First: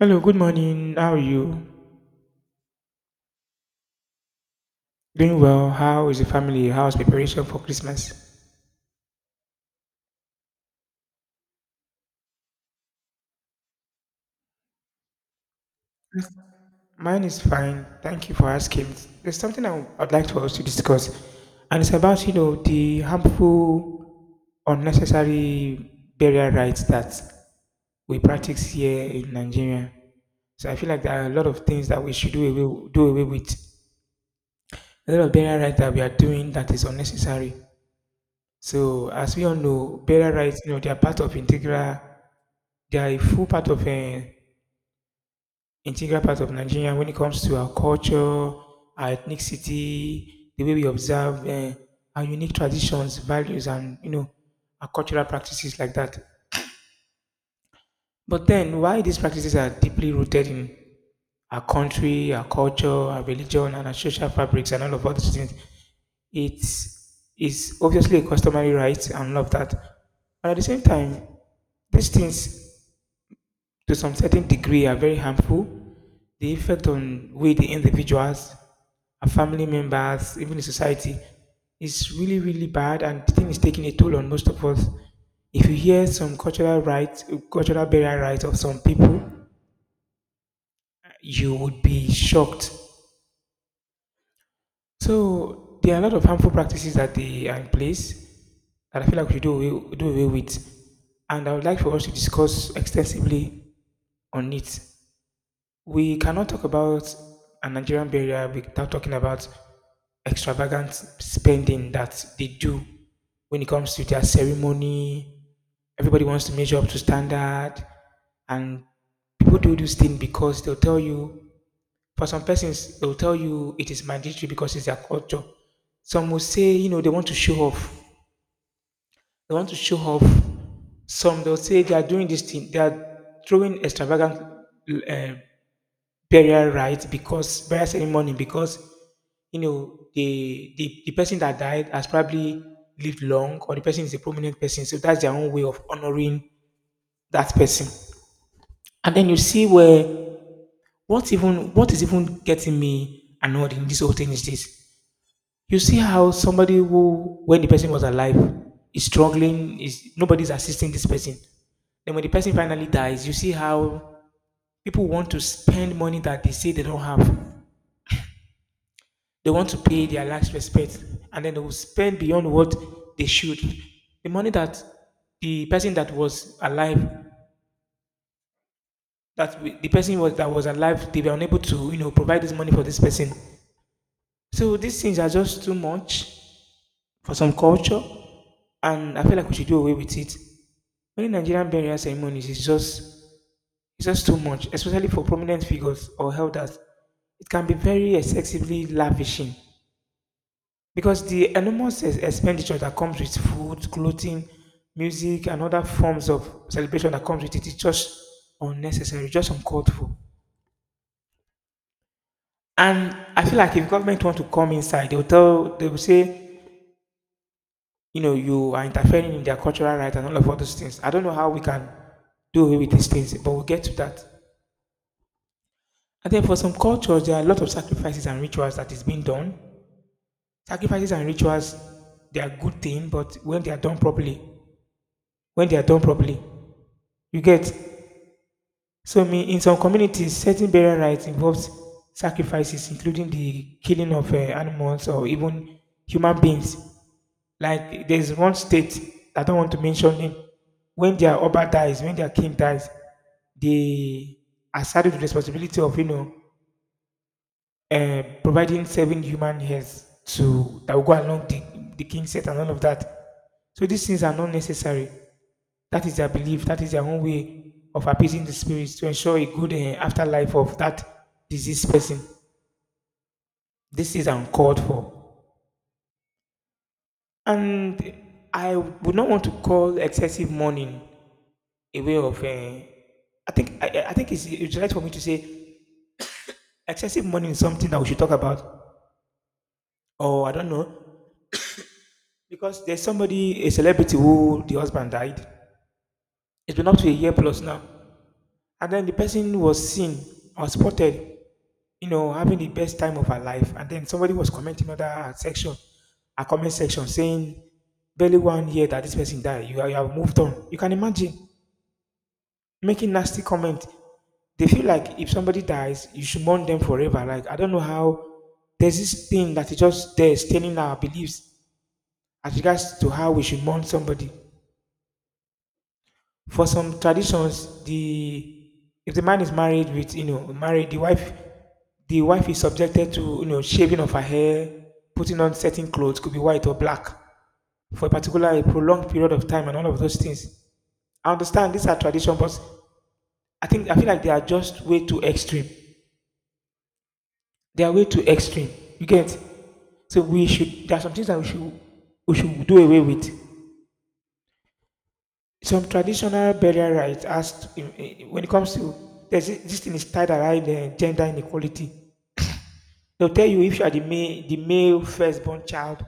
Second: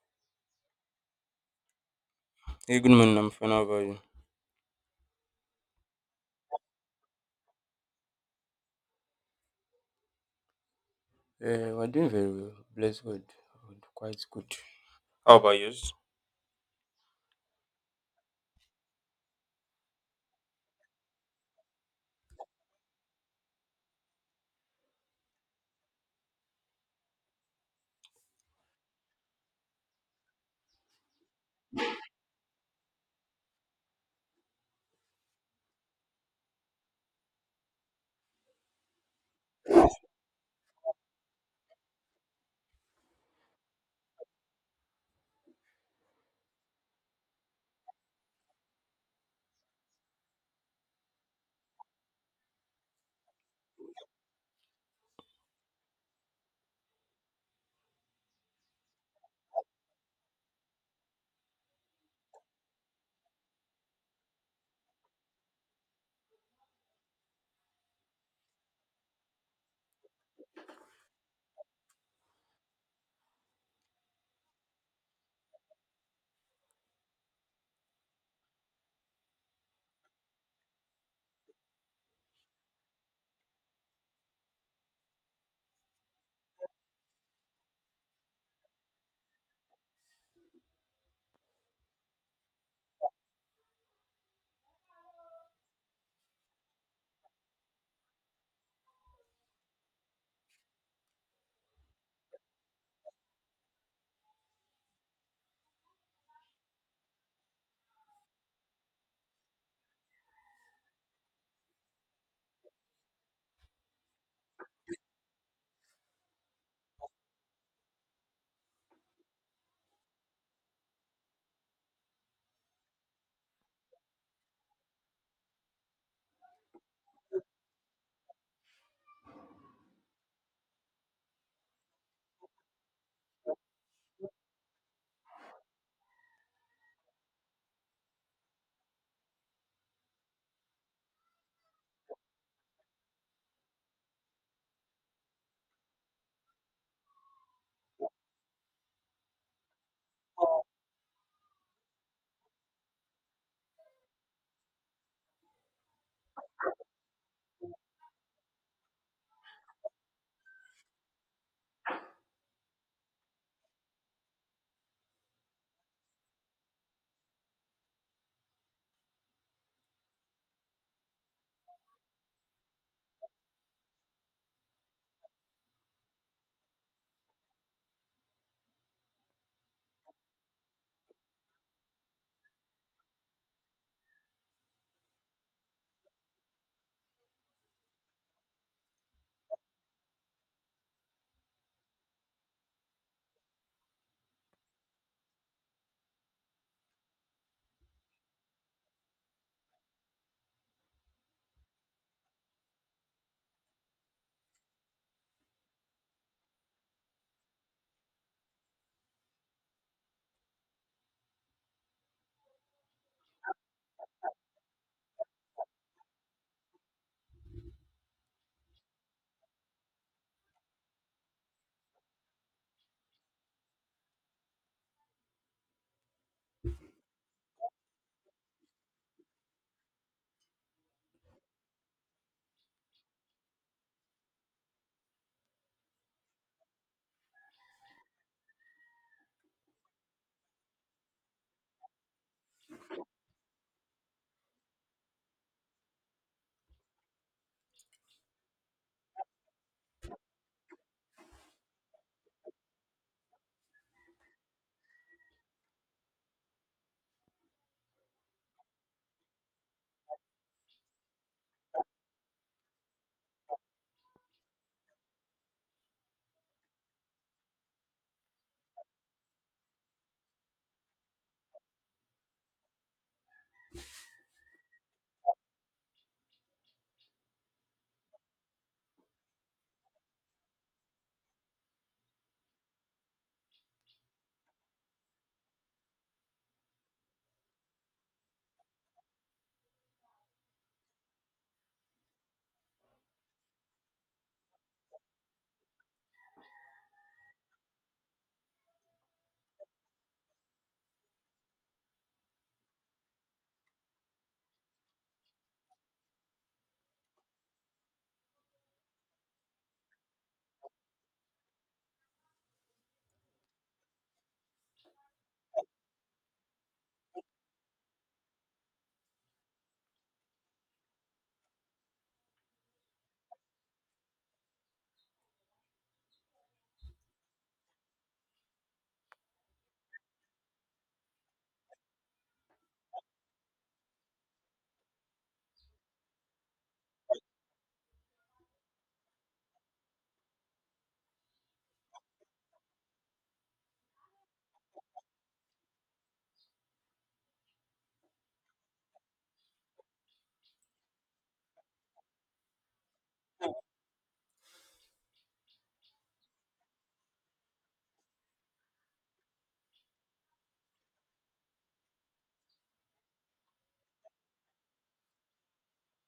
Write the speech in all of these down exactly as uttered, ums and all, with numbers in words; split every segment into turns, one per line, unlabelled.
Hello, good morning. How are you?
Hey, good morning, I'm fine. How about you?
Doing well. How is the family? How's preparation for Christmas?
Uh, we're doing very well. Bless God. Good, quite good. How about yours?
Yes. Mine is fine. Thank you for asking. There's something I would like for us to discuss, and it's about you know the harmful, unnecessary burial rites that we practice here in Nigeria. So I feel like there are a lot of things that we should do away, do away with. A lot of burial rites that we are doing that is unnecessary. So as we all know, burial rites, you know, they are part of integral They are a full part of an integral part of Nigeria when it comes to our culture, our ethnicity, the way we observe uh, our unique traditions, values, and you know our cultural practices like that. But then, why these practices are deeply rooted in our country, our culture, our religion, and our social fabrics, and all of other things, it's obviously a customary right and all of that. But at the same time, these things to some certain degree are very harmful. The effect on we, the individuals, our family members, even the society, is really, really bad, and the thing is taking a toll on most of us. If you hear some cultural rights, cultural burial rights of some people, you would be shocked. So there are a lot of harmful practices that they are in place that I feel like we should do away, do away with. And I would like for us to discuss extensively on it. We cannot talk about a Nigerian burial without talking about extravagant spending that they do when it comes to their ceremony. Everybody wants to measure up to standard, and people do this thing because they'll tell you. For some persons, they'll tell you it is mandatory because it's their culture. Some will say, you know, they want to show off. They want to show off. Some they'll say they are doing this thing. They are throwing extravagant uh, burial rites because burial ceremony because you know the, the the person that died has probably lived long, or the person is a prominent person, so that's their own way of honoring that person. And then you see where what even what is even getting me annoyed in this whole thing is this: you see how somebody who, when the person was alive, is struggling, is nobody's assisting this person, then when the person finally dies, you see how people want to spend money that they say they don't have. They want to pay their last respect, and then they will spend beyond what they should. The money that the person that was alive, that we- the person was that was alive, they were unable to, you know, provide this money for this person. So these things are just too much for some culture, and I feel like we should do away with it. Many Nigerian burial ceremonies is just it's just too much, especially for prominent figures or elders. It can be very excessively lavishing, because the enormous ex- expenditure that comes with food, clothing, music, and other forms of celebration that comes with it is just unnecessary, just uncalled for. And I feel like if government want to come inside, they'll tell, they will say, you know, you are interfering in their cultural rights and all of all those things. I don't know how we can do away with these things, but we'll get to that. And then for some cultures, there are a lot of sacrifices and rituals that is being done. Sacrifices and rituals, they are good thing, but when they are done properly, when they are done properly, you get. So me, in some communities, certain burial rites involves sacrifices, including the killing of uh, animals or even human beings. Like, there's one state I don't want to mention it. When their oba dies, when their king dies, they are saddled with responsibility of you know uh, providing seven human hairs to that will go along the, the king's set and all of that. So these things are not necessary. That is their belief. That is their own way of appeasing the spirits to ensure a good eh, afterlife of that deceased person. This is uncalled for. And I would not want to call excessive mourning a way of. eh, I think I, I I think it's, it's right for me to say excessive mourning is something that we should talk about. Or I don't know. Because there's somebody, a celebrity who the husband died. It's been up to a year plus now. And then the person was seen or spotted, you know, having the best time of her life. And then somebody was commenting on that section, a comment section, saying, barely one year that this person died, you, are- you have moved on. You can imagine making nasty comment. They feel like if somebody dies, you should mourn them forever. Like, I don't know how there's this thing that is just there staining our beliefs as regards to how we should mourn somebody. For some traditions, the if the man is married with, you know married the wife the wife is subjected to, you know shaving of her hair, putting on certain clothes, could be white or black, for a particular a prolonged period of time and all of those things. I understand these are tradition, but i think I feel like they are just way too extreme. They are way too extreme, you get. So we should there are some things that we should we should do away with. Some traditional burial rites has, when it comes to, there's this this thing is tied around uh, gender inequality. They'll tell you if you are the male, the male firstborn child,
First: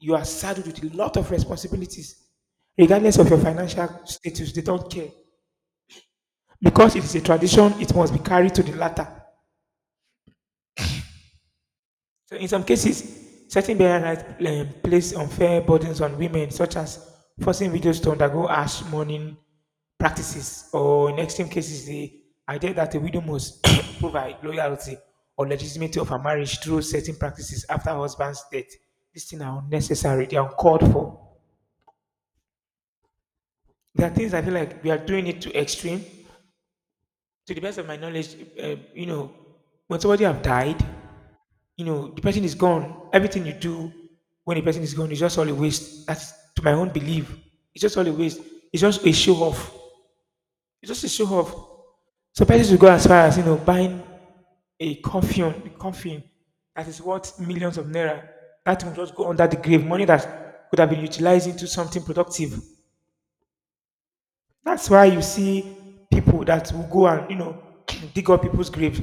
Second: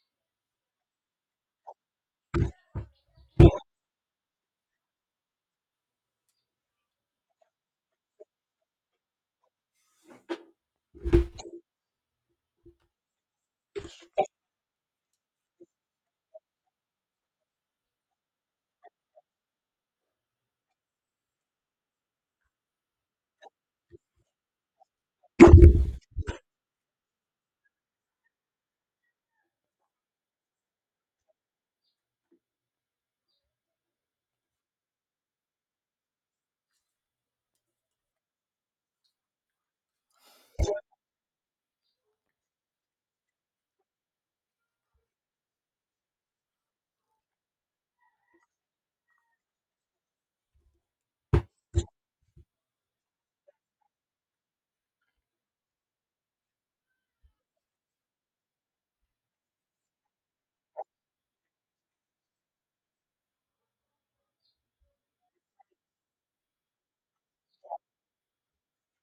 you are saddled with a lot of responsibilities, regardless of your financial status, they don't care, because it is a tradition, it must be carried to the latter. So, in some cases, certain burial rites um, place unfair burdens on women, such as forcing widows to undergo harsh mourning practices, or in extreme cases, the idea that a widow must prove her loyalty or legitimacy of her marriage through certain practices after her husband's death. These things are unnecessary, they are uncalled for. There are things I feel like we are doing it to extreme. To the best of my knowledge, uh, you know, when somebody have died, you know the person is gone. Everything you do when the person is gone is just all a waste. That's to my own belief, it's just all a waste. It's just a show off, it's just a show off. So persons will go as far as, you know buying a coffin a coffin that is worth millions of naira, that will just go under the grave, money that could have been utilized into something productive. That's why you see people that will go and, you know dig up people's graves.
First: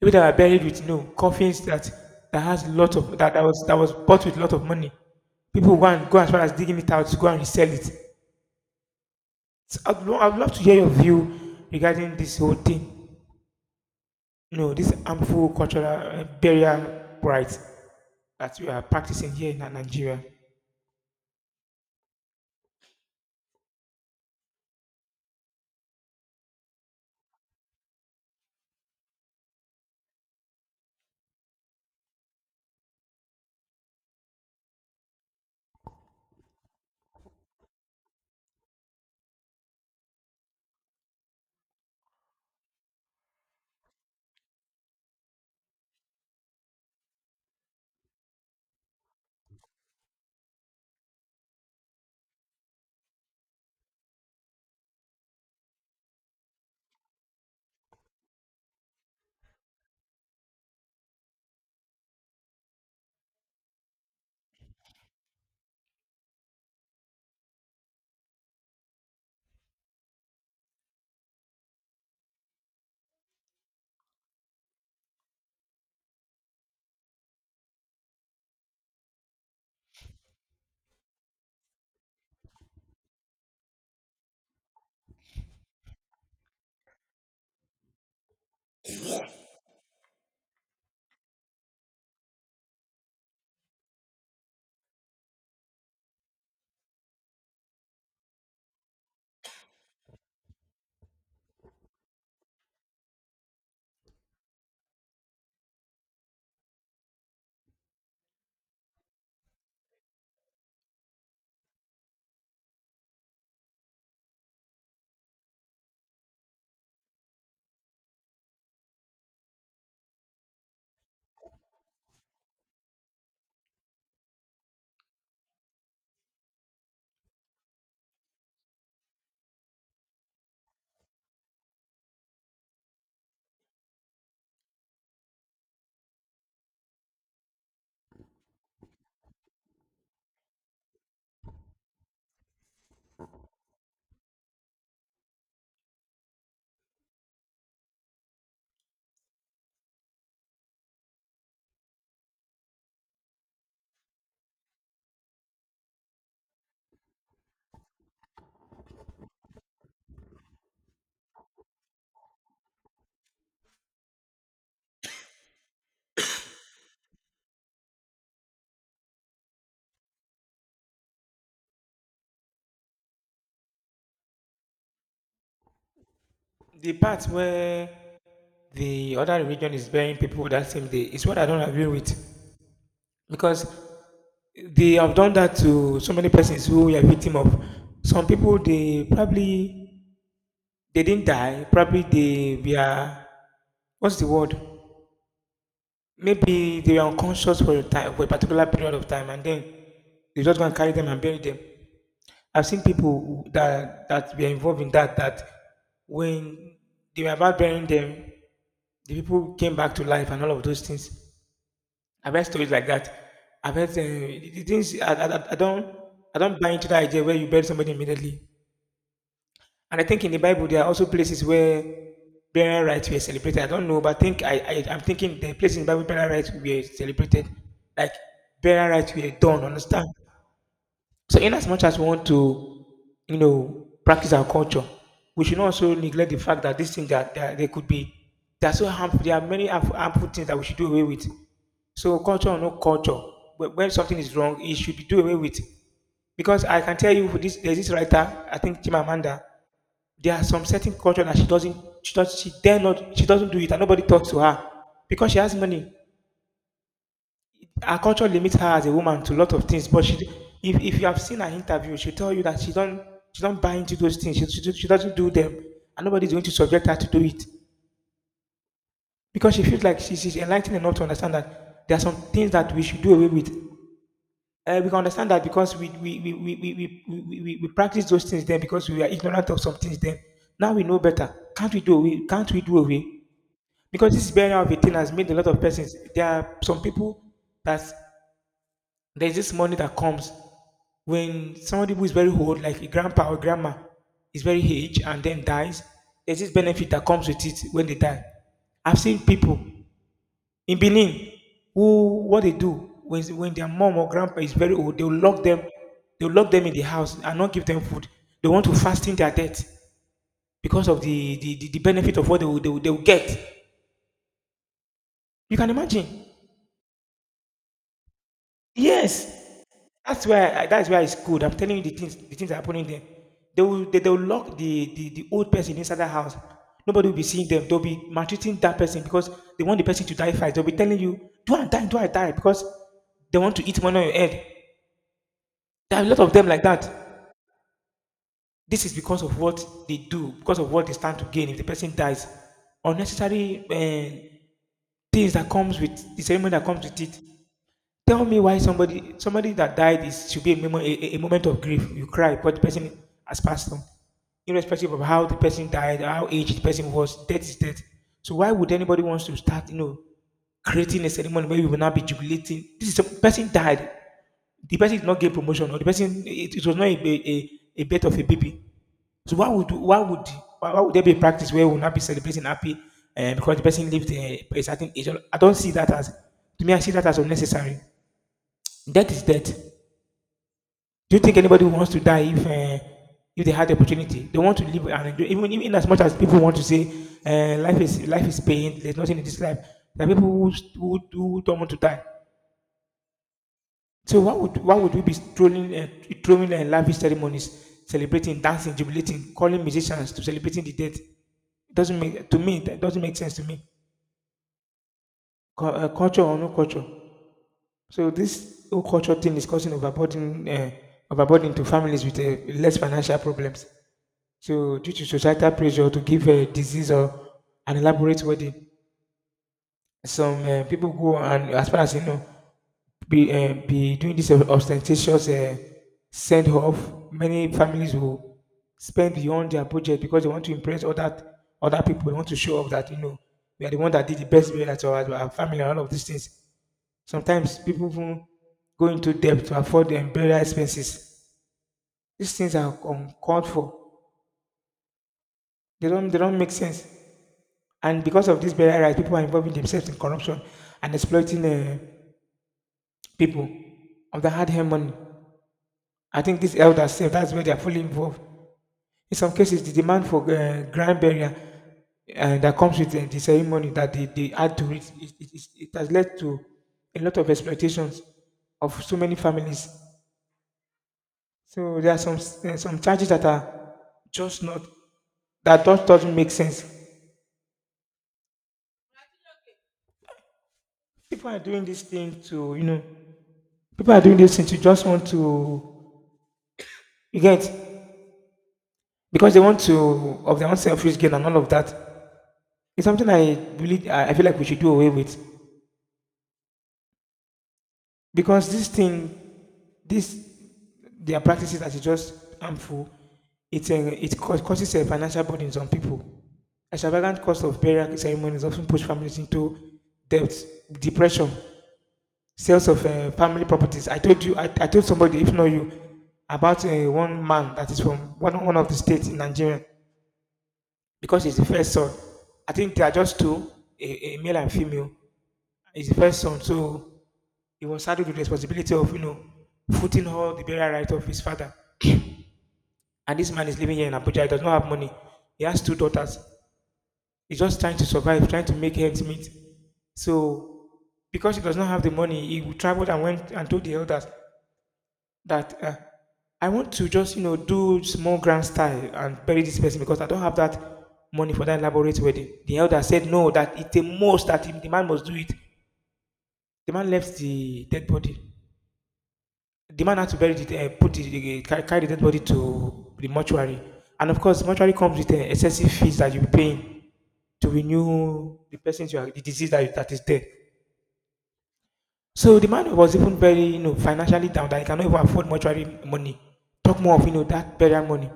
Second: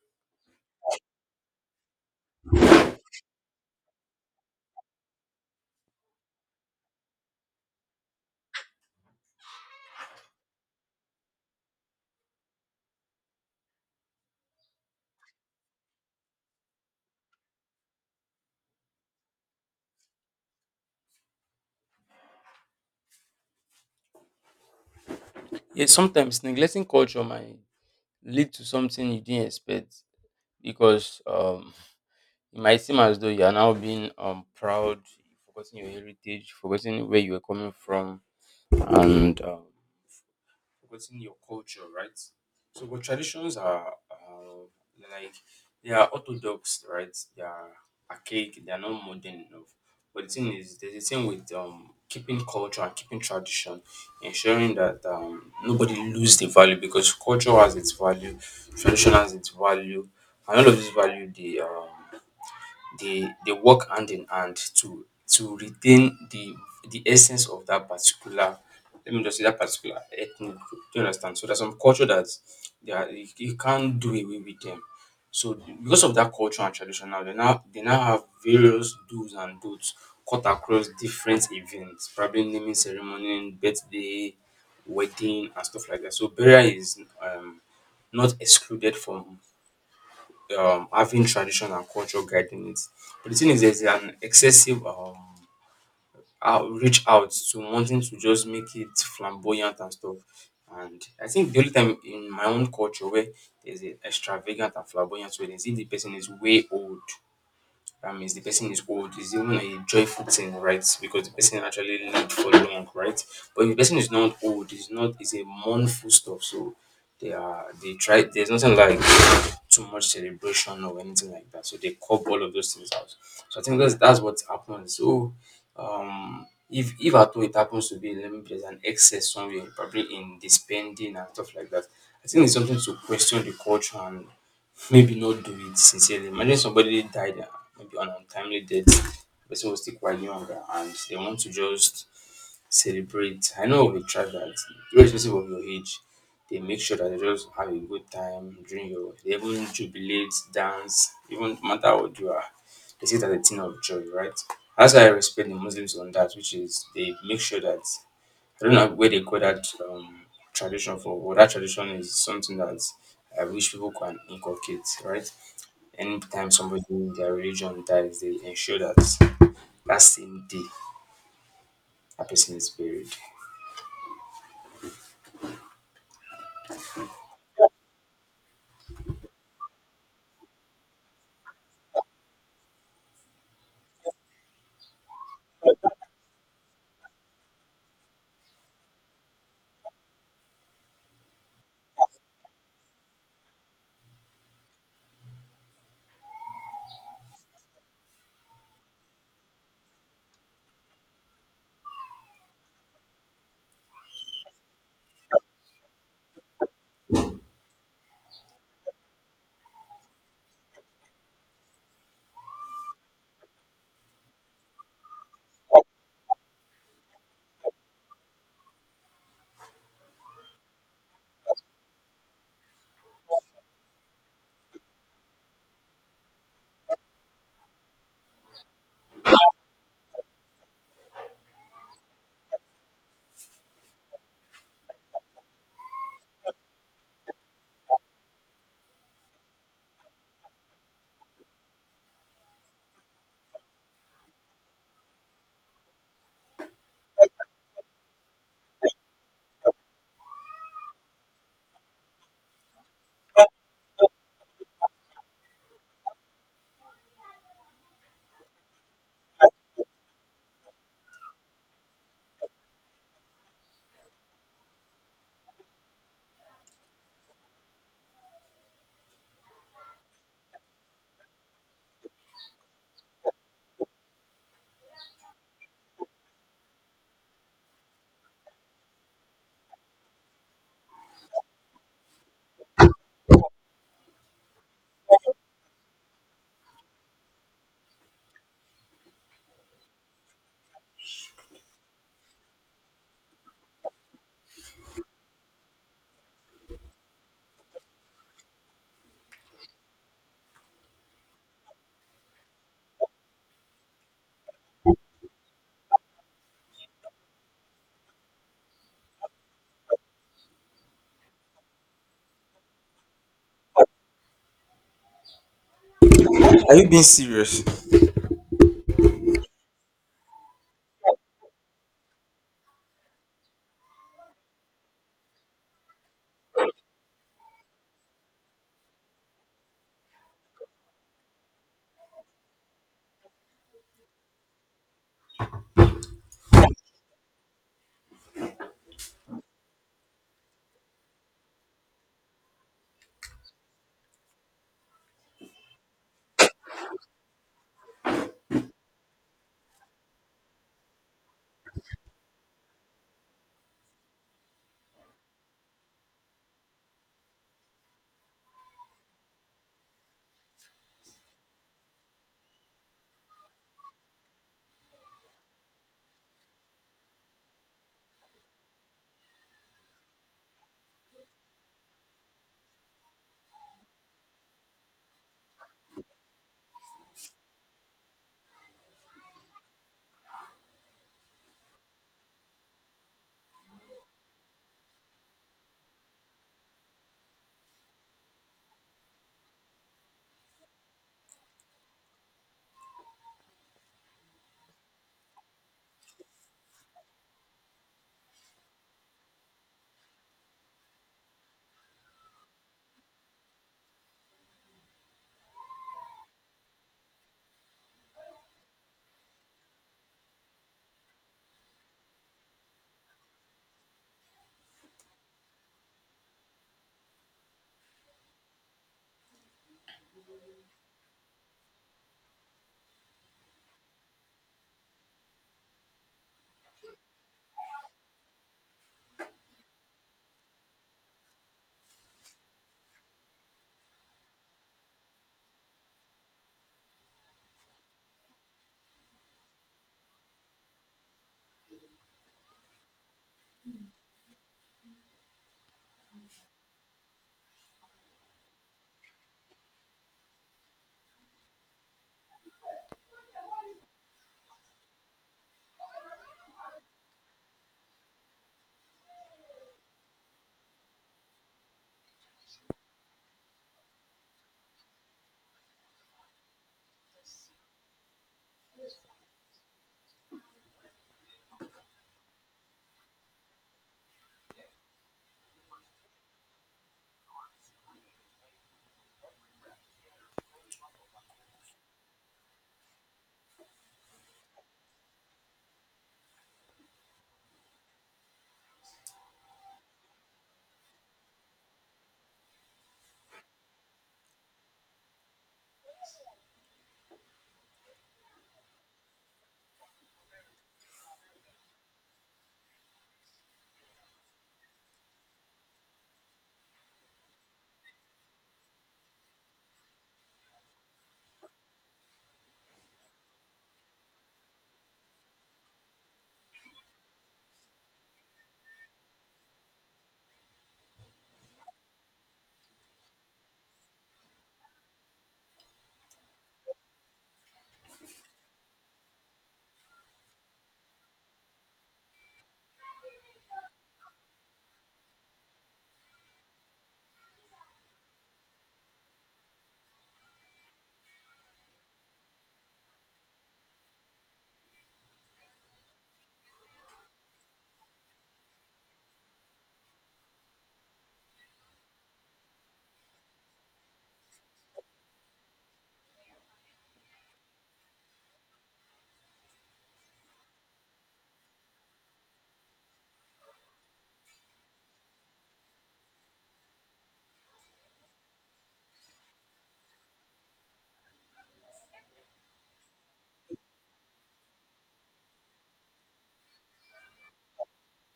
People that are buried with no coffins, that that has lot of that, that was that was bought with lot of money. People go and go as far as digging it out to go and resell it. So I'd, lo- I'd love to hear your view regarding this whole thing. You know, this harmful cultural uh, burial rites that we are practicing here in Nigeria.
Yeah, sometimes neglecting culture might lead to something you didn't expect because um, it might seem as though you are now being um, proud, forgetting your heritage, forgetting where you were coming from, and um, forgetting your culture, right? So, but traditions are uh, like they are orthodox, right? They are archaic. They are not modern enough. But the thing is, there's a thing with um, keeping culture and keeping tradition, ensuring that um, nobody lose the value because culture has its value, tradition has its value, and all of this value they um, they they work hand in hand to to retain the the essence of that particular, let me just say, that particular ethnic group. Do you understand? So there's some culture that they are, you, you can't do away with them. So because of that culture and tradition now, they now they now have various do's and don'ts cut across different events, probably naming ceremony, birthday, wedding, and stuff like that. So burial is um, not excluded from um having tradition and culture guiding it. But the thing is there's an excessive um out reach out to wanting to just make it flamboyant and stuff. And I think the only time in my own culture where there's a extravagant and flamboyant weddings if the person is way old. That means the person is old, it's even a joyful thing, right? Because the person actually lived for long, right? But if the person is not old, it's not it's a mournful stuff. So they are they try there's nothing like too much celebration or anything like that. So they cop all of those things out. So I think that's that's what happens. So um if if at all it happens to be, let me, there's an excess somewhere, probably in the spending and stuff like that. I think it's something to question the culture and maybe not do it sincerely. Imagine somebody died, uh, maybe an untimely death. The person was still quite younger, and they want to just celebrate. I know we try that. Irrespective of your age, they make sure that they just have a good time during your. They even jubilate, dance, even no matter what you are. They see it as a thing of joy, right? That's why I respect the Muslims on that, which is they make sure that I don't know where they call that um, tradition for, but that tradition is something that I wish people can inculcate, right? Anytime somebody in their religion dies, they ensure that that same day that person is buried.
The part where the other religion is burying people that same day is what I don't agree with, because they have done that to so many persons who are victim of, some people they probably, they didn't die. Probably they were, what's the word? Maybe they were unconscious for a time, for a particular period of time, and then they just gonna carry them and bury them. I've seen people who- that that were involved in that that when they were about burying them, the people came back to life and all of those things. I've heard stories like that. I've heard uh, the the things, I, I, I I don't I don't buy into the idea where you bury somebody immediately. And I think in the Bible there are also places where burial rites were celebrated. I don't know, but I think, I, I I'm thinking the places in the Bible burial rites were celebrated, like burial rites were done. Understand? So in as much as we want to, you know, practice our culture, we should not also neglect the fact that these things, that, that they could be, they are so harmful. There are many harmful harmful things that we should do away with. So culture or no culture, wh- when something is wrong, it should be do away with. Because I can tell you, this, there's this writer, I think Chimamanda. There are some certain culture that she doesn't, she does, she dare not, she doesn't do it, and nobody talks to her because she has money. Her culture limits her as a woman to a lot of things. But she, if, if you have seen her interview, she'll tell you that she don't, she don't buy into those things. She, she, do- she doesn't do them, and nobody's going to subject her to do it because she feels like she, she's enlightened enough to understand that there are some things that we should do away with. Uh, we can understand that because we we we we we, we, we, we we- we practice those things then because we are ignorant of some things then. Now we know better. Can't we do away? Can't we do away? Because this burial of a thing has made a lot of persons. There are some people that there's this money that comes when somebody who is very old, like a grandpa or grandma, is very aged and then dies. There's this benefit that comes with it when they die. I've seen people in Benin who what they do when when their mom or grandpa is very old, they'll lock them, they'll lock them in the house and not give them food. They want to fasten their death because of the the, the, the benefit of what they will, they will they will get. You can imagine.
Are you being serious?
Yes, that's why that's why it's good. I'm telling you the things the things that are happening there. They will they, they will lock the, the the old person inside that house. Nobody will be seeing them. They'll be maltreating that person because they want the person to die first. They'll be telling you, "Do I die? Do I die?" Because they want to eat money on your head. There are a lot of them like that. This is because of what they do, because of what they stand to gain if the person dies. Unnecessary uh, things that comes with the ceremony that comes with it. Tell me why somebody somebody that died is should be a moment a, a- moment of grief. You cry, but the person has passed on, irrespective of how the person died, how aged the person was. Death is death. So why would anybody wants to start, you know, creating a ceremony where we will not be jubilating? This is a person died. The person did not get promotion, or the person it, it was not a, a, a, a birth of a baby. So why would why would why, why would there be a practice where we will not be celebrating happy uh, because the person lived uh, a certain age? I don't see that as to me. I see that as unnecessary. Death is death. Do you think anybody wants to die if uh, if they had the opportunity? They want to live and enjoy. Even, even as much as people want to say uh, life is life is pain. There's nothing in this life. There are people who, who, who don't want to die. So why would why would we be strolling and throwing uh, lavish ceremonies, celebrating, dancing, jubilating, calling musicians to celebrating the dead? Doesn't make to me. That doesn't make sense to me. Cu- uh, culture or no culture. So this whole culture thing is causing overburden uh, overburden to families with uh, less financial problems. So, due to societal pressure to give a disease or an elaborate wedding, some uh, people go and, as far as you know, be uh, be doing this ostentatious uh, send off. Many families will spend beyond their budget because they want to impress other other people. They want to show off that you know we are the one that did the best burial at our, our family and all of these things. Sometimes people even go into debt to afford their burial expenses. These things are uncalled for. They don't they don't make sense. And because of this burial rights, people are involving themselves in corruption and exploiting uh, people of the hard-earned money. I think these elders, sef, that's where they are fully involved. In some cases, the demand for uh, grand burial uh, that comes with uh, the ceremony that they, they add to it, it, it, it it has led to a lot of exploitations of so many families. So there are some s- uh, some charges that are just not that just doesn't make sense. People are doing this thing to you know people are doing this thing to just want to you get because they want to of their own selfish gain and all of that. It's something I really I I feel like we should do away with because this thing, this their practices that is just harmful. It uh, it cau- causes a financial burden on people. A extravagant cost of burial ceremonies often push families into debt, depression, sales of uh, family properties. I told you, I, I told somebody, if not you, about uh, one man that is from one, one of the states in Nigeria because he's the first son. I think they are just two, a, a male and female. He's the first son, so he was saddled with the responsibility of you know footing all the burial right of his father. And this man is living here in Abuja. He does not have money. He has two daughters. He's just trying to survive, trying to make ends meet. So because he does not have the money, he traveled and went and told the elders that uh, I want to just, you know, do small grand style and bury this person because I don't have that money for that elaborate wedding. The elder said no, that it's a must that the man must do it. The man left the dead body. The man had to bury it, uh, put the, uh, ca- carry the dead body to the mortuary. And of course, mortuary comes with uh, excessive fees that you're paying to renew the person, you are, the disease that, that is there. So the man was even very, you know, financially down that he cannot even afford mortuary money. Talk more of, you know, that burial money.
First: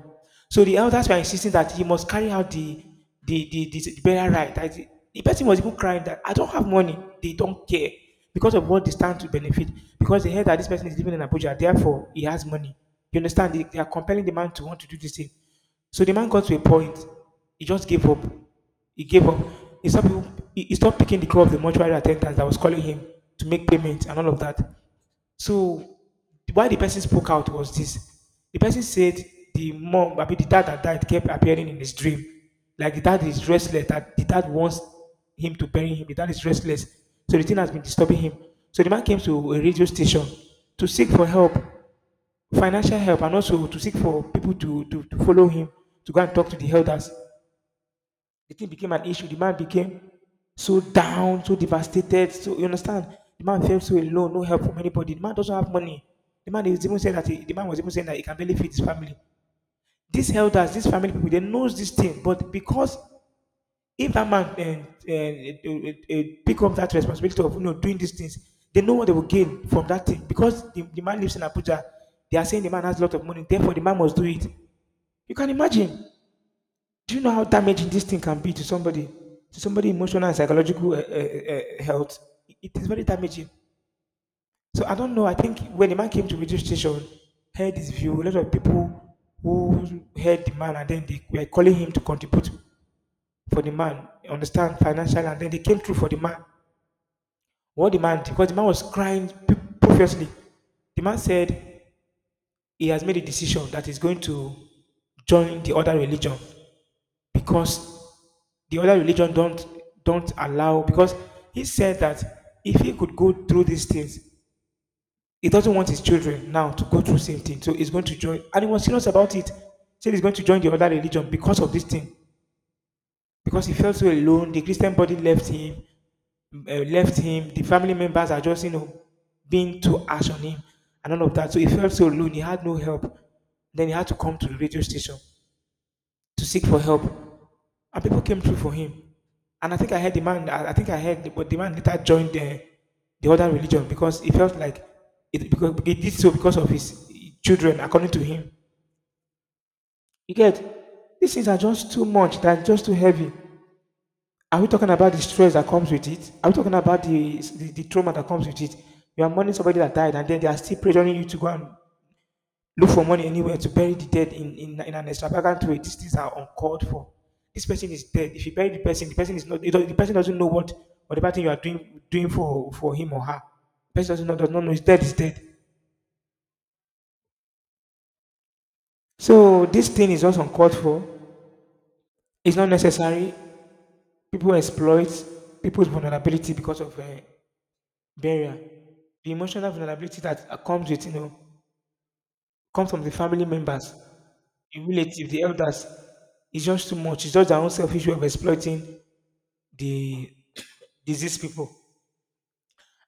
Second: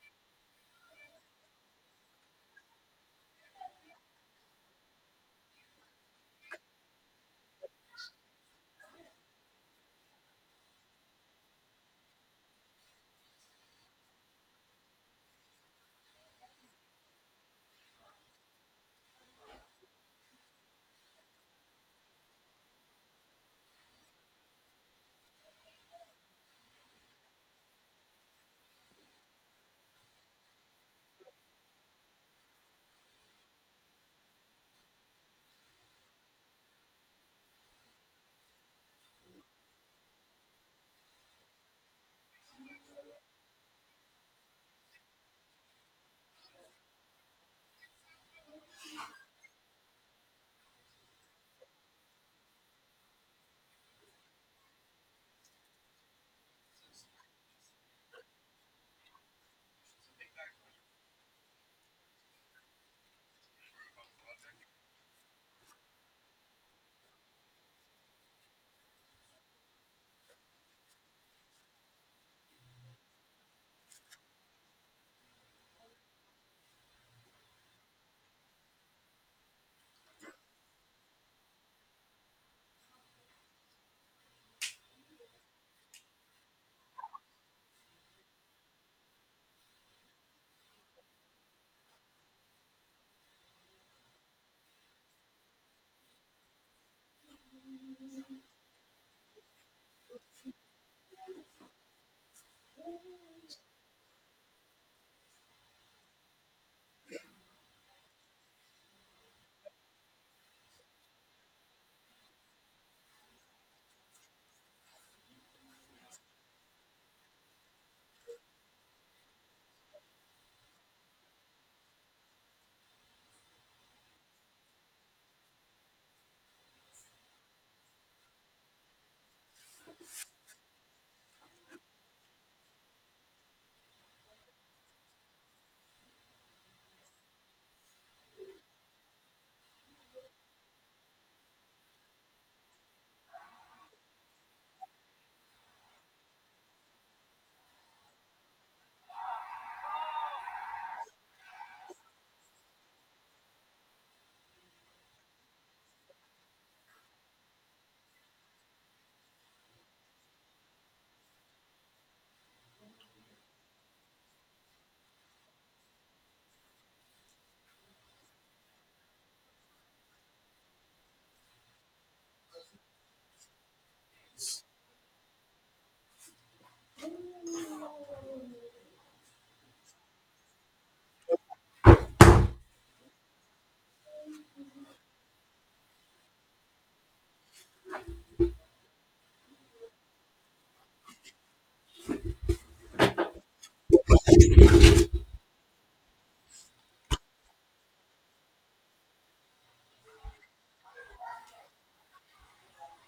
So the elders were insisting that he must carry out the the the, the, the burial rite. I thi- The person was even crying that I don't have money. They don't care because of what they stand to benefit. Because they heard that this person is living in Abuja, therefore he has money. You understand? They, they are compelling the man to want to do this thing. So the man got to a point, he just gave up. He gave up. He stopped, he he stopped picking the call of the mortuary attendant that was calling him to make payment and all of that. So why the person spoke out was this. The person said the mom, I mean the dad that died kept appearing in his dream. Like the dad is restless, that the dad wants him to bury him, the dad is restless. So the thing has been disturbing him. So the man came to a radio station to seek for help financial help and also to seek for people to, to, to follow him to go and talk to the elders. The thing became an issue. The man became so down, so devastated. So you understand, the man felt so alone, no help from anybody. The man doesn't have money. The man is even saying that he, the man was even saying that he can barely feed his family. These elders, these family people, they knows this thing, but because if that man uh, uh, uh, pick up that responsibility of you know doing these things, they know what they will gain from that thing because the, the man lives in Abuja. They are saying the man has a lot of money, therefore the man must do it. You can imagine. Do you know how damaging this thing can be to somebody, to somebody emotional and psychological uh, uh, uh, health? It is very damaging. So I don't know. I think when the man came to radio station, heard his view, a lot of people who heard the man and then they were calling him to contribute for the man. Understand financially, and then they came through for the man. What the man? Did, because the man was crying p- profusely. The man said he has made a decision that he's going to join the other religion because the other religion don't don't allow. Because he said that if he could go through these things, he doesn't want his children now to go through the same thing. So he's going to join, and he was serious about it. Said he's going to join the other religion because of this thing. Because he felt so alone, the Christian body left him uh, left him. The family members are just, you know, being too harsh on him and all of that. So he felt so alone. He had no help. Then he had to come to the radio station to seek for help. And people came through for him. And I think I heard the man, I I think I heard, but the man later joined the, the other religion because he felt like it, because he did so because of his children, according to him. You get, these things are just too much, they're just too heavy. Are we talking about the stress that comes with it? Are we talking about the, the, the trauma that comes with it? You are mourning somebody that died, and then they are still pressuring you to go and look for money anywhere to bury the dead in, in, in an extravagant way. These things are uncalled for. This person is dead. If you bury the person, the person is not. The person doesn't know what whatever thing you are doing doing for for him or her. The person doesn't know. Does not know. He's dead. Is dead. So this thing is also uncalled for. It's not necessary. People exploit people's vulnerability because of uh, barrier. The emotional vulnerability that uh, comes with, you know, comes from the family members, the relatives, the elders. It's just too much. It's just their own selfish way of exploiting the diseased people.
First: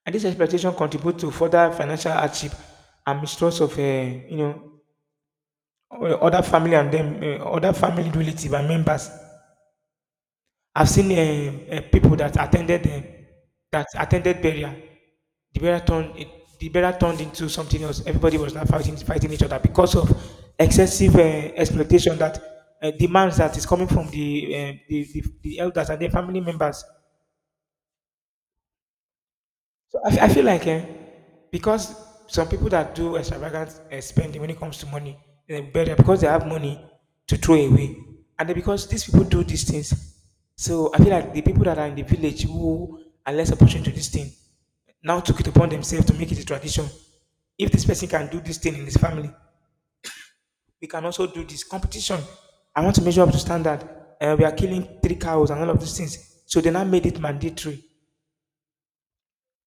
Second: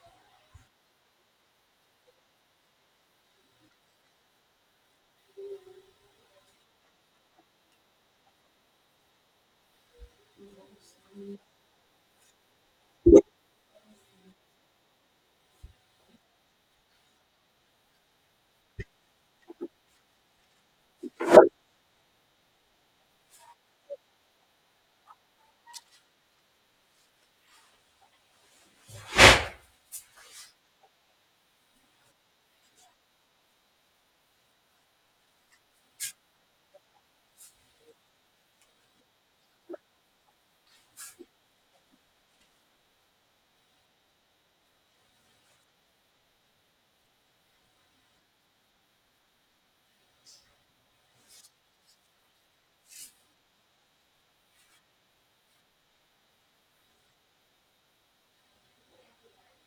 And this exploitation contributes to further financial hardship and mistrust of, uh, you know, o- other family and them, uh, other family relative and members. I've seen um, uh, people that attended um, that attended burial. The burial turned it- the burial turned into something else. Everybody was now fighting fighting each other because of excessive uh, exploitation that uh, demands that is coming from the, uh, the, the the elders and their family members. So I, fe- I feel like eh, because some people that do extravagant eh, spending when it comes to money, eh, better because they have money to throw away, and then because these people do these things, so I feel like the people that are in the village who are less opportune to this thing now took it upon themselves to make it a tradition. If this person can do this thing in his family, we can also do this competition. I want to measure up to standard. Uh, we are killing three cows and all of these things. So they now made it mandatory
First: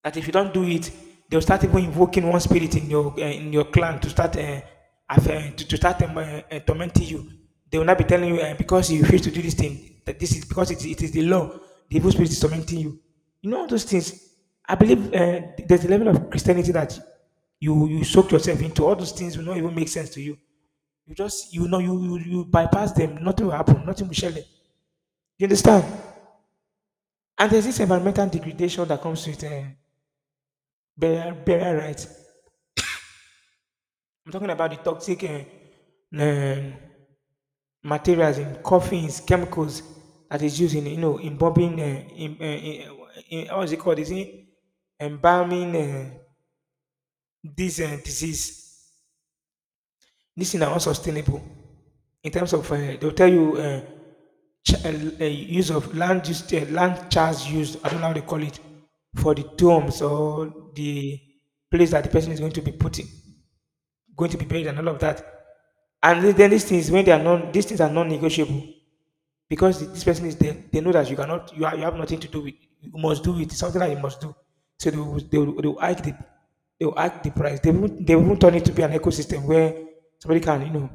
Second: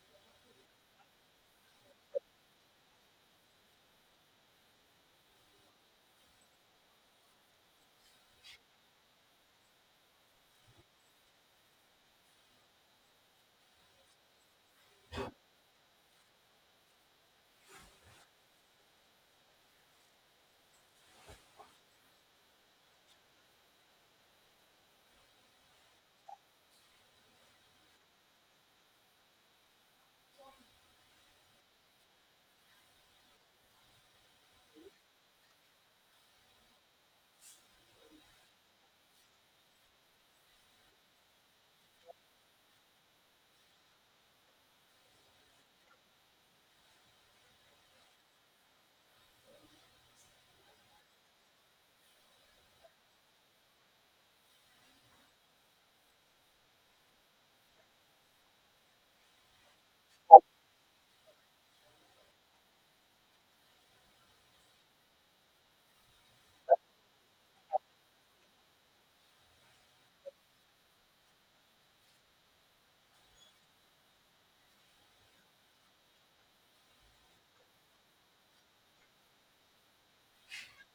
that if you don't do it, they'll start even invoking one spirit in your uh, in your clan to start uh, aff- uh, to, to start um, uh, uh, tormenting you. They will not be telling you uh, because you refuse to do this thing that this is because it, it is the law. The evil spirit is tormenting you. You know all those things. I believe uh, there's a level of Christianity that you you soak yourself into. All those things will not even make sense to you. You just you know you you, you bypass them. Nothing will happen. Nothing will shell it. You understand? And there's this environmental degradation that comes with uh, burial, burial rights. I'm talking about the toxic uh, um, materials in coffins, chemicals that is used in you know in bombing, uh, in, uh, in, eh, in how is it called? Is it embalming uh, this uh, disease? This is unsustainable in terms of uh, they'll tell you uh, ch- uh, uh, use of land use, uh, land charge used. I don't know how they call it for the tombs or the place that the person is going to be put in. Going to be buried and all of that. And then then these things when they are non these things are non-negotiable because the- this person is there, they know that you cannot you, are, you have nothing to do with you must do it. It's something that you must do. So they will they will, they will hike the they will hike the price. They won't they won't turn it to be an ecosystem where somebody can, you know,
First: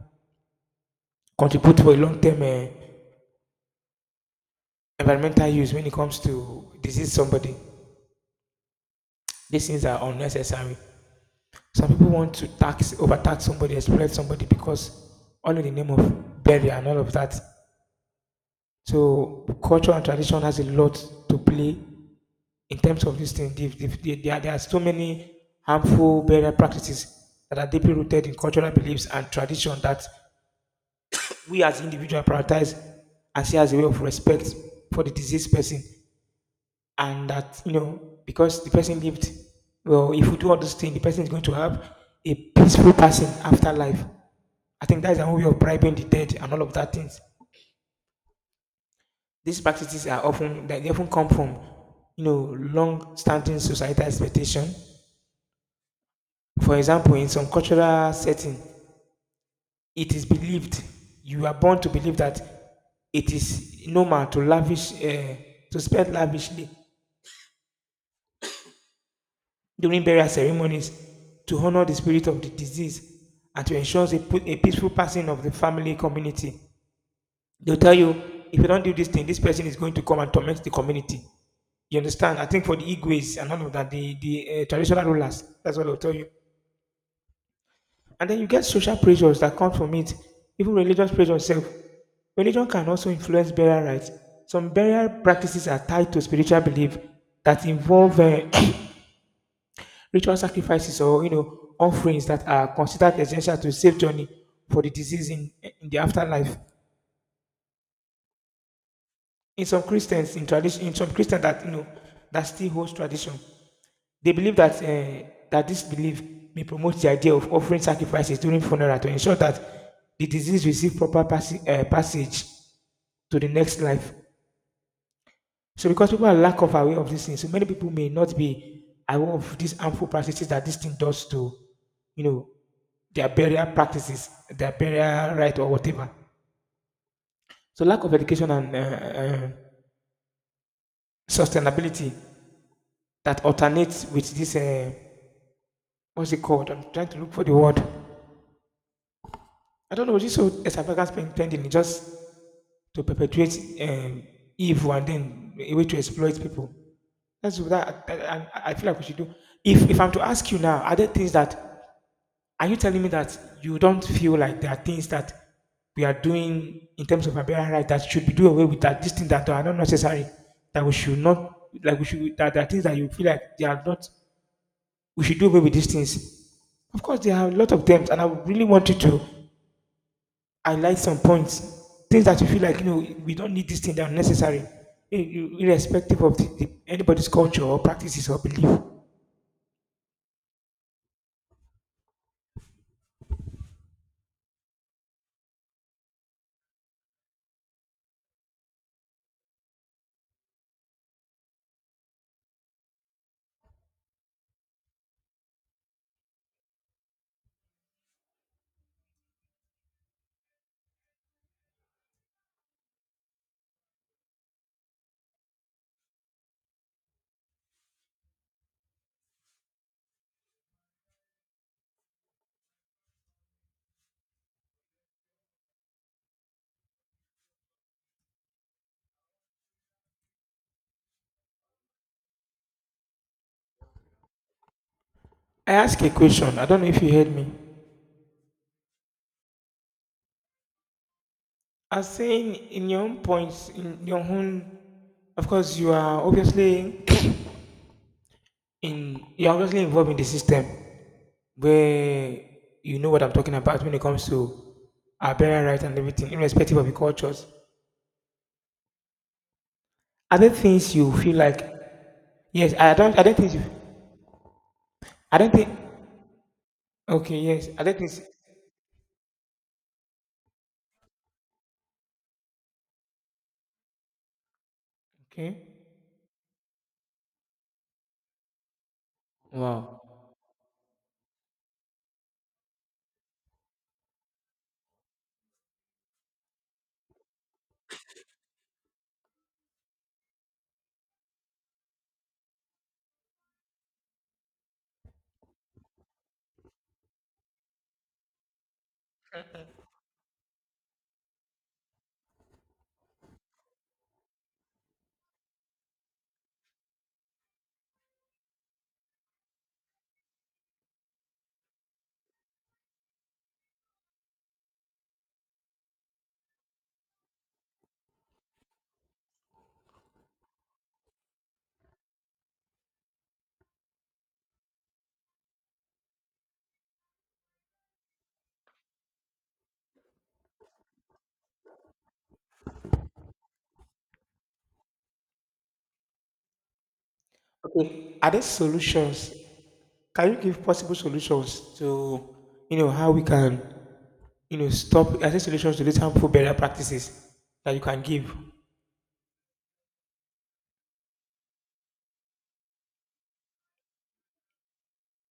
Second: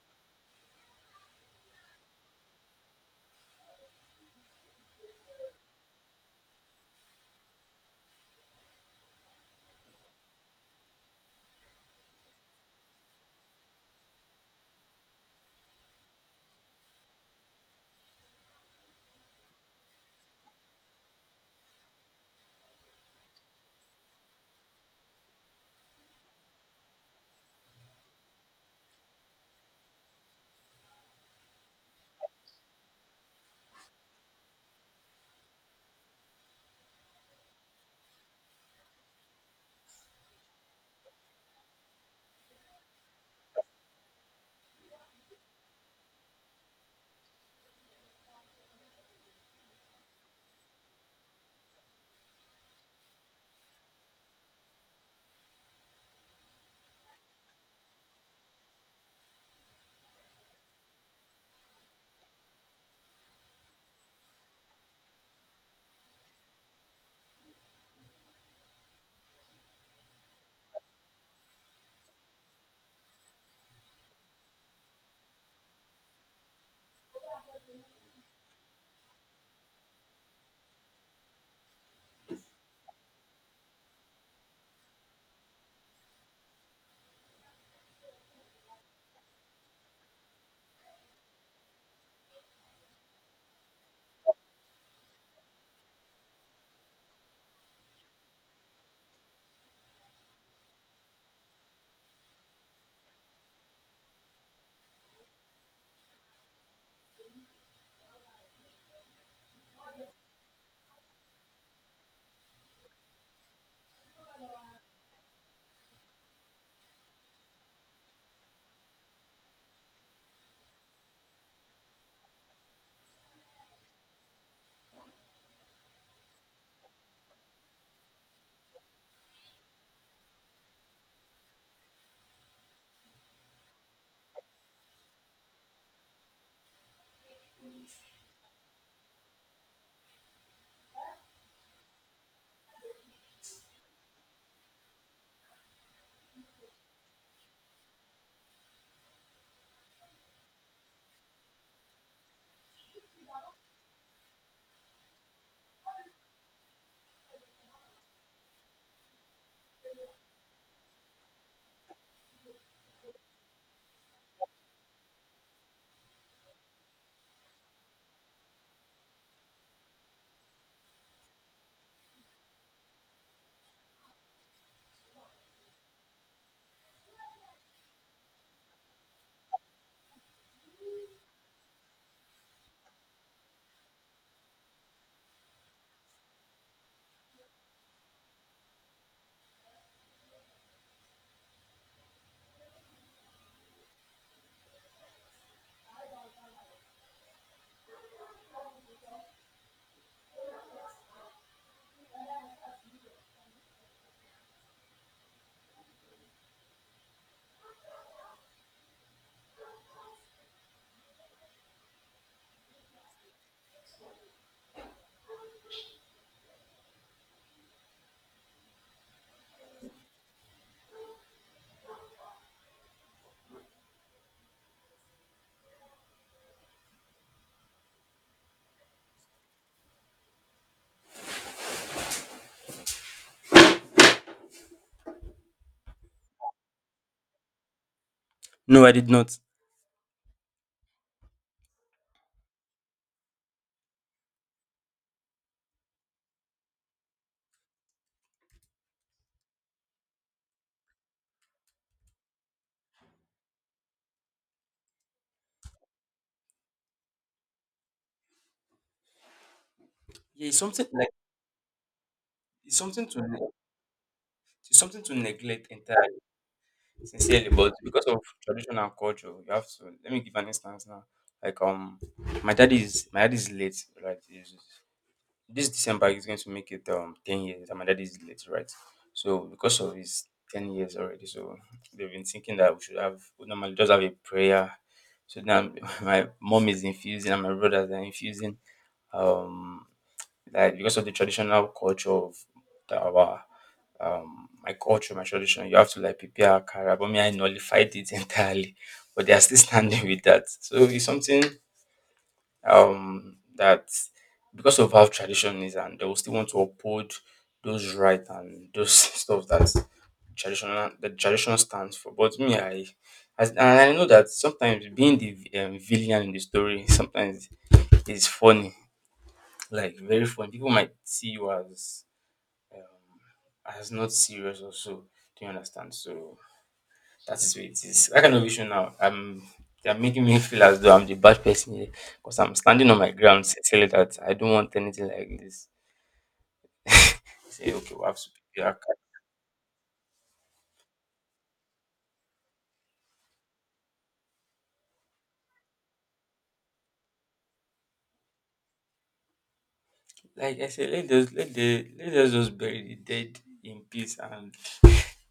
contribute for a long term uh, environmental use when it comes to disease somebody. These things are unnecessary. Some people want to tax overtax somebody, exploit somebody because all in the name of burial and all of that. So culture and tradition has a lot to play in terms of this thing. If- if There, there are- there are so many harmful burial practices that are deeply rooted in cultural beliefs and tradition that we as individuals prioritize and see as a way of respect for the deceased person. And that, you know, because the person lived, well, if we do all those things, the person is going to have a peaceful passing after life. I think that's a way of bribing the dead and all of that things. These practices are often that they often come from you know long-standing societal expectation. For example, in some cultural setting, it is believed you are born to believe that it is normal to lavish uh, to spend lavishly during burial ceremonies to honor the spirit of the deceased and to ensure a, pu- a peaceful passing of the family community. They'll tell you, if you don't do this thing, this person is going to come and torment the community. You understand? I think for the Igwes and all of that, the, the uh, traditional rulers, that's what they'll tell you. And then you get social pressures that come from it, even religious pressure itself. Religion can also influence burial rites. Some burial practices are tied to spiritual belief that involve uh, ritual sacrifices or you know offerings that are considered essential to safe journey for the deceased in, in the afterlife. In some Christians in tradition in some Christians that you know that still holds tradition, they believe that uh, that this belief may promote the idea of offering sacrifices during funeral to ensure that the disease receive proper passi- uh, passage to the next life. So because people are lack of aware of these things, so many people may not be aware of these harmful practices that this thing does to, you know, their burial practices, their burial right or whatever. So lack of education and uh, uh, sustainability that alternates with this. Uh, what's it called? I'm trying to look for the word. I don't know. This whole extravagance spending is just to perpetuate um, evil and then a way to exploit people. That's what that, that- and I, I feel like we should do. If if I'm to ask you now, are there things that are you telling me that you don't feel like there are things that we are doing in terms of Barbarian right that should be do away with that these things that are not necessary that we should not like we should that there are things that you feel like they are not we should do away with these things. Of course, there are a lot of them, and I would really want you to highlight some points, things that you feel like you know we don't need this thing that are necessary, ir- ir- irrespective of the, the, anybody's culture or practices or belief. I ask a question. I don't know if you heard me.
No, I did not.
I was saying in your own points, in your own, of course, you are obviously in you are obviously involved in the system where you know what I'm talking about when it comes to our burial right and everything, irrespective of the cultures. Are
Yeah,
there
it's something
things
like
you feel like yes,
it's
I
something
don't
to
I don't
ne-
think you
it's something to
I don't
neglect
think
entirely,
okay,
sincerely,
yes,
but
I don't
because
think
of tradition and culture, you have to. Let me give an instance now. Like um, my dad is my dad is late, right?
okay.
This December he's going to make it um ten years. And my dad is late, right? So because of
Wow.
his ten years already, so they've been thinking that we should have, we normally just have a prayer. So now my mom is infusing and my brothers are infusing um like because of the traditional culture of the, our um my culture, my tradition, you have to like prepare a car. But me, I nullified it entirely, but they are still standing with that. So it's something um that because of how tradition is and they will still want to uphold those rights and those stuff that traditional the tradition stands for, but me, I as, and I know that sometimes being the um, villain in the story sometimes is funny, like very funny, people might see you as as not serious or so, do you understand? So that's the it is. I kind of issue now, um, they're making me feel as though I'm the bad person here because I'm standing on my ground, sa- saying that I don't want anything like this. Say, okay, we have
Okay.
to
Are there
be our cat.
solutions? Can you give possible solutions to you know how we can you know stop are there solutions to these harmful burial practices that you can give?
Like I said, let us, let the let us just bury the dead in peace and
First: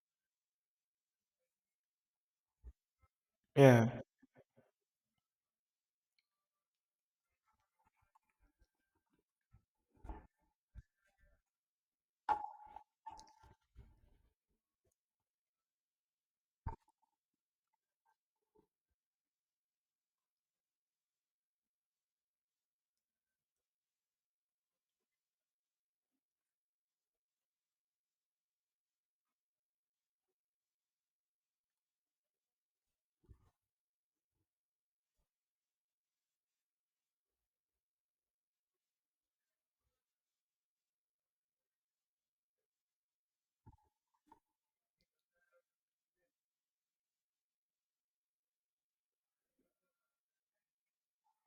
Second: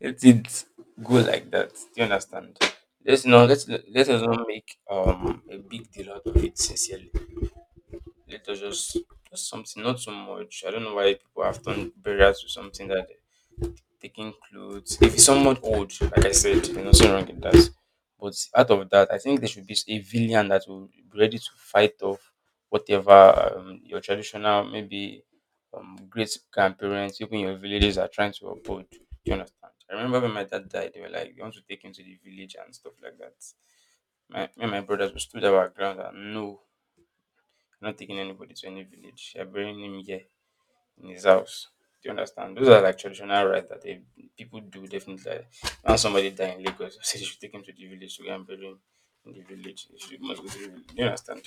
let it go like that. Do you understand? Let's not let's
Yeah.
let us not make um a big deal out of it sincerely. Let us just just something, not so much. I don't know why people have turned burial to something that taking clothes. If it's someone old, like I said, there's nothing wrong in that. But out of that, I think there should be a villain that will be ready to fight off whatever, um, your traditional, maybe um, great grandparents, even your villages are trying to uphold. Do you understand? I remember when my dad died, they were like, they want to take him to the village and stuff like that. My, me and my brothers, we stood our ground and no, I'm not taking anybody to any village. They're burying him here in his house. Do you understand? Those are like traditional rites that they, people do definitely. Like, when somebody die in Lagos, they say they should take him to the village to go and bury him in the village. They should must go to the village. Do you understand?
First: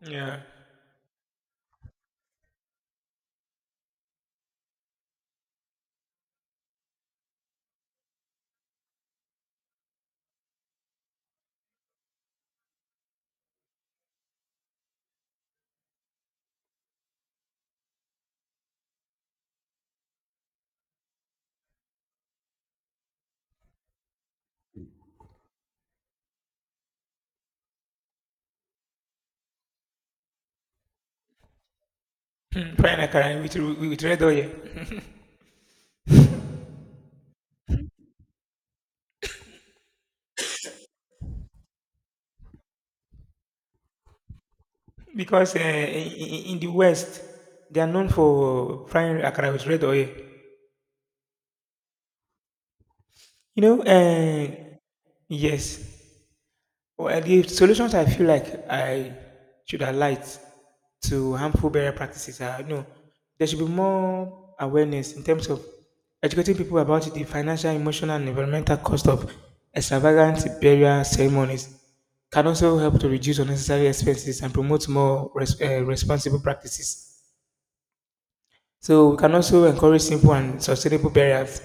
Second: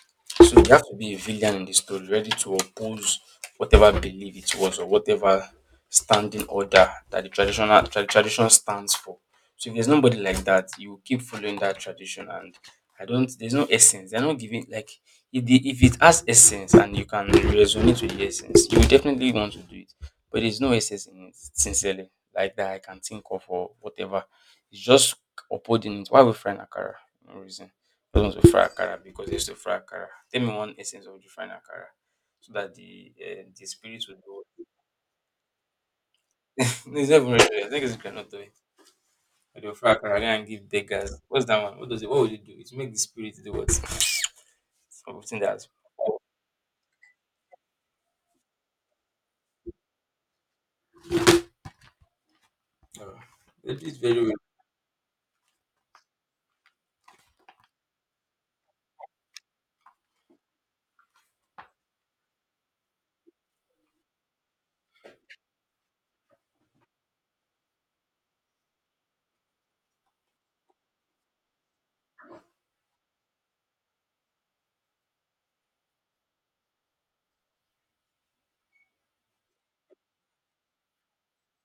Yeah.
So you have to be a villain in the story, ready to oppose whatever belief it was or whatever standing order that the traditional tra- tradition stands for. So if there's nobody like that, you will keep following that tradition, and I don't. There's no essence. They're not giving like if the, if it has essence and you can resonate with the essence, you will definitely want to do it. But there's no essence in it, sincerely, like that I can think of or whatever. It's just upholding it. Why we frying Akara? No reason, thousands of fry akara because they used to fry akara. Tell me one essence of the frying akara so that
Pride and
the uh,
Karen with,
the
with
spirit would
red
go.
oil.
It's not even really, I think it's cannot do it. But they'll fry akara and give beggars. What's that one? What does it? What would you do? It make the spirit do what? Something
Because uh,
that.
in, in in the West, they are known for frying akara with red oil.
Uh,
You
they
know,
did very well.
uh, yes, well, the solutions I feel like I should highlight to harmful burial practices are you know, there should be more awareness in terms of educating people about the financial, emotional, and environmental cost of extravagant burial ceremonies. Can also help to reduce unnecessary expenses and promote more res- uh, responsible practices. So we can also encourage simple and sustainable burials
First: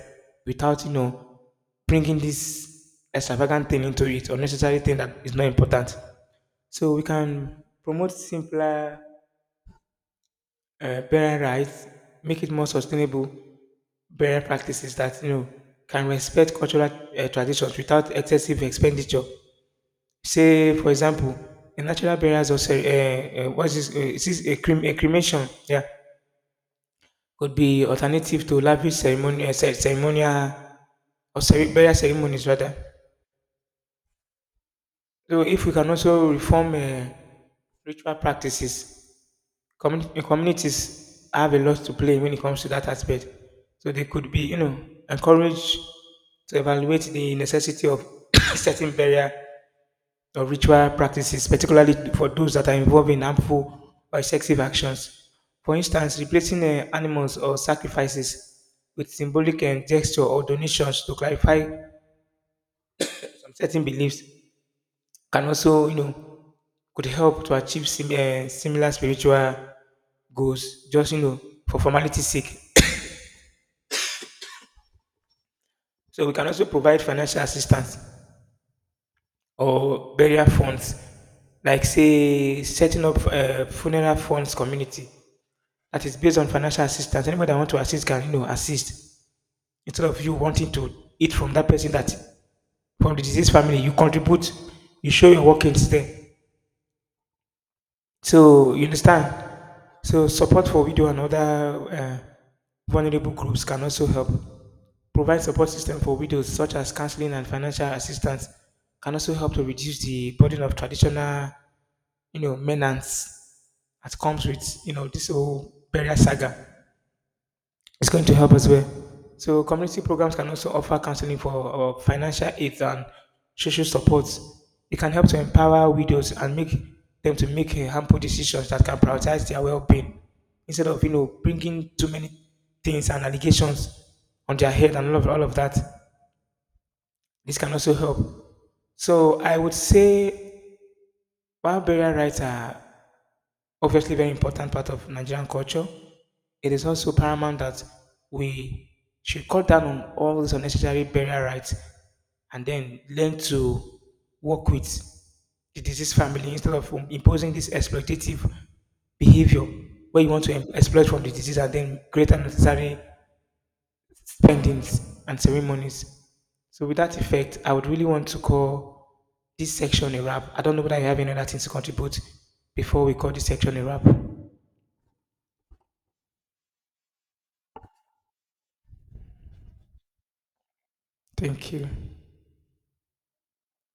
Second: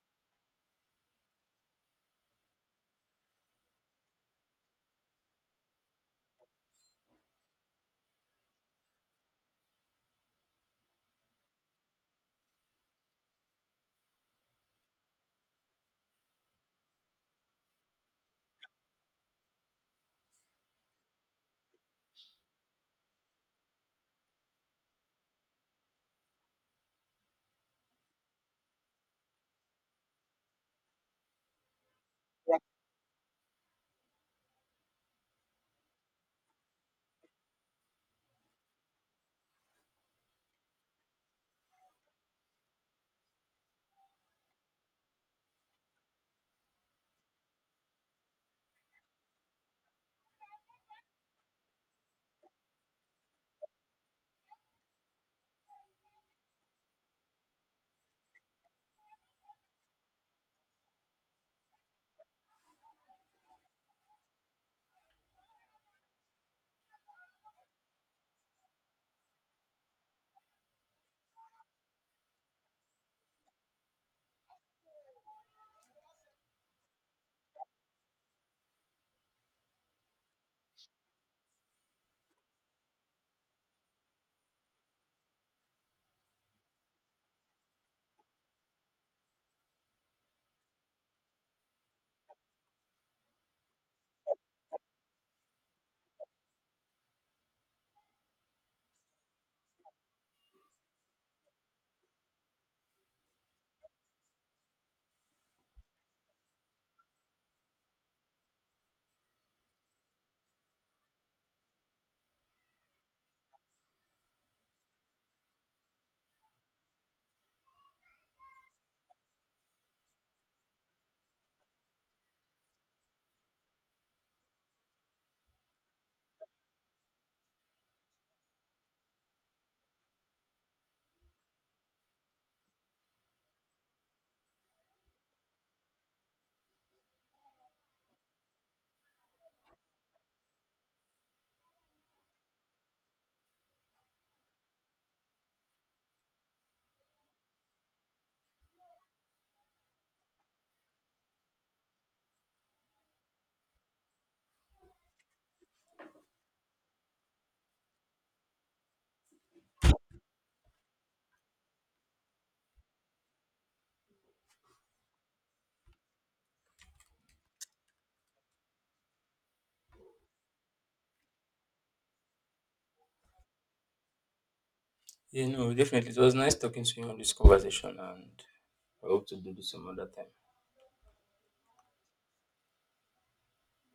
without you know bringing this extravagant thing into it, unnecessary thing that is not important. So we can promote simpler uh, parent rights, make it more sustainable parent practices that you know can respect cultural uh, traditions without excessive expenditure. Say, for example, a natural burials or cere- uh, uh, what is this? Uh, is this a, crem- a cremation? Yeah, could be alternative to lavish ceremony, uh, ce- ceremonial or cere- burial ceremonies rather. So if we can also reform uh, ritual practices. Communi- communities have a lot to play when it comes to that aspect. So they could be, you know, encouraged to evaluate the necessity of certain burial or ritual practices, particularly for those that are involved in harmful or excessive actions. For instance, replacing uh, animals or sacrifices with symbolic and gesture or donations to clarify some certain beliefs can also, you know, could help to achieve sim- eh, similar spiritual goals, just, you know, for formality's sake. So we can also provide financial assistance or burial funds, like say setting up uh, funeral funds community that is based on financial assistance. Anybody that want to assist can you know assist instead of you wanting to eat from that person that from the deceased family you contribute, you show your workings there. So you understand? So support for widow and other uh, vulnerable groups can also help. Provide support system for widows such as counseling and financial assistance can also help to reduce the burden of traditional, you know, maintenance that comes with you know this whole burial saga. It's going to help as well. So community programs can also offer counseling for uh, financial aid and social support. It can help to empower widows and make them to make uh, harmful decisions that can prioritize their well-being instead of you know bringing too many things and allegations on their head and all of all of that. This can also help. So I would say while burial rights are obviously very important part of Nigerian culture. It is also paramount that we should cut down on all these unnecessary burial rites and then learn to work with the deceased family instead of um, imposing this exploitative behavior where you want to em- exploit from the deceased and then create unnecessary spendings and ceremonies. So with that effect, I would really want to call this section a wrap. I don't know whether you have any other things to contribute before we call this section a wrap.
Yeah, no, definitely. It was nice talking to you on this conversation, and I hope to do this some other time.
Thank you.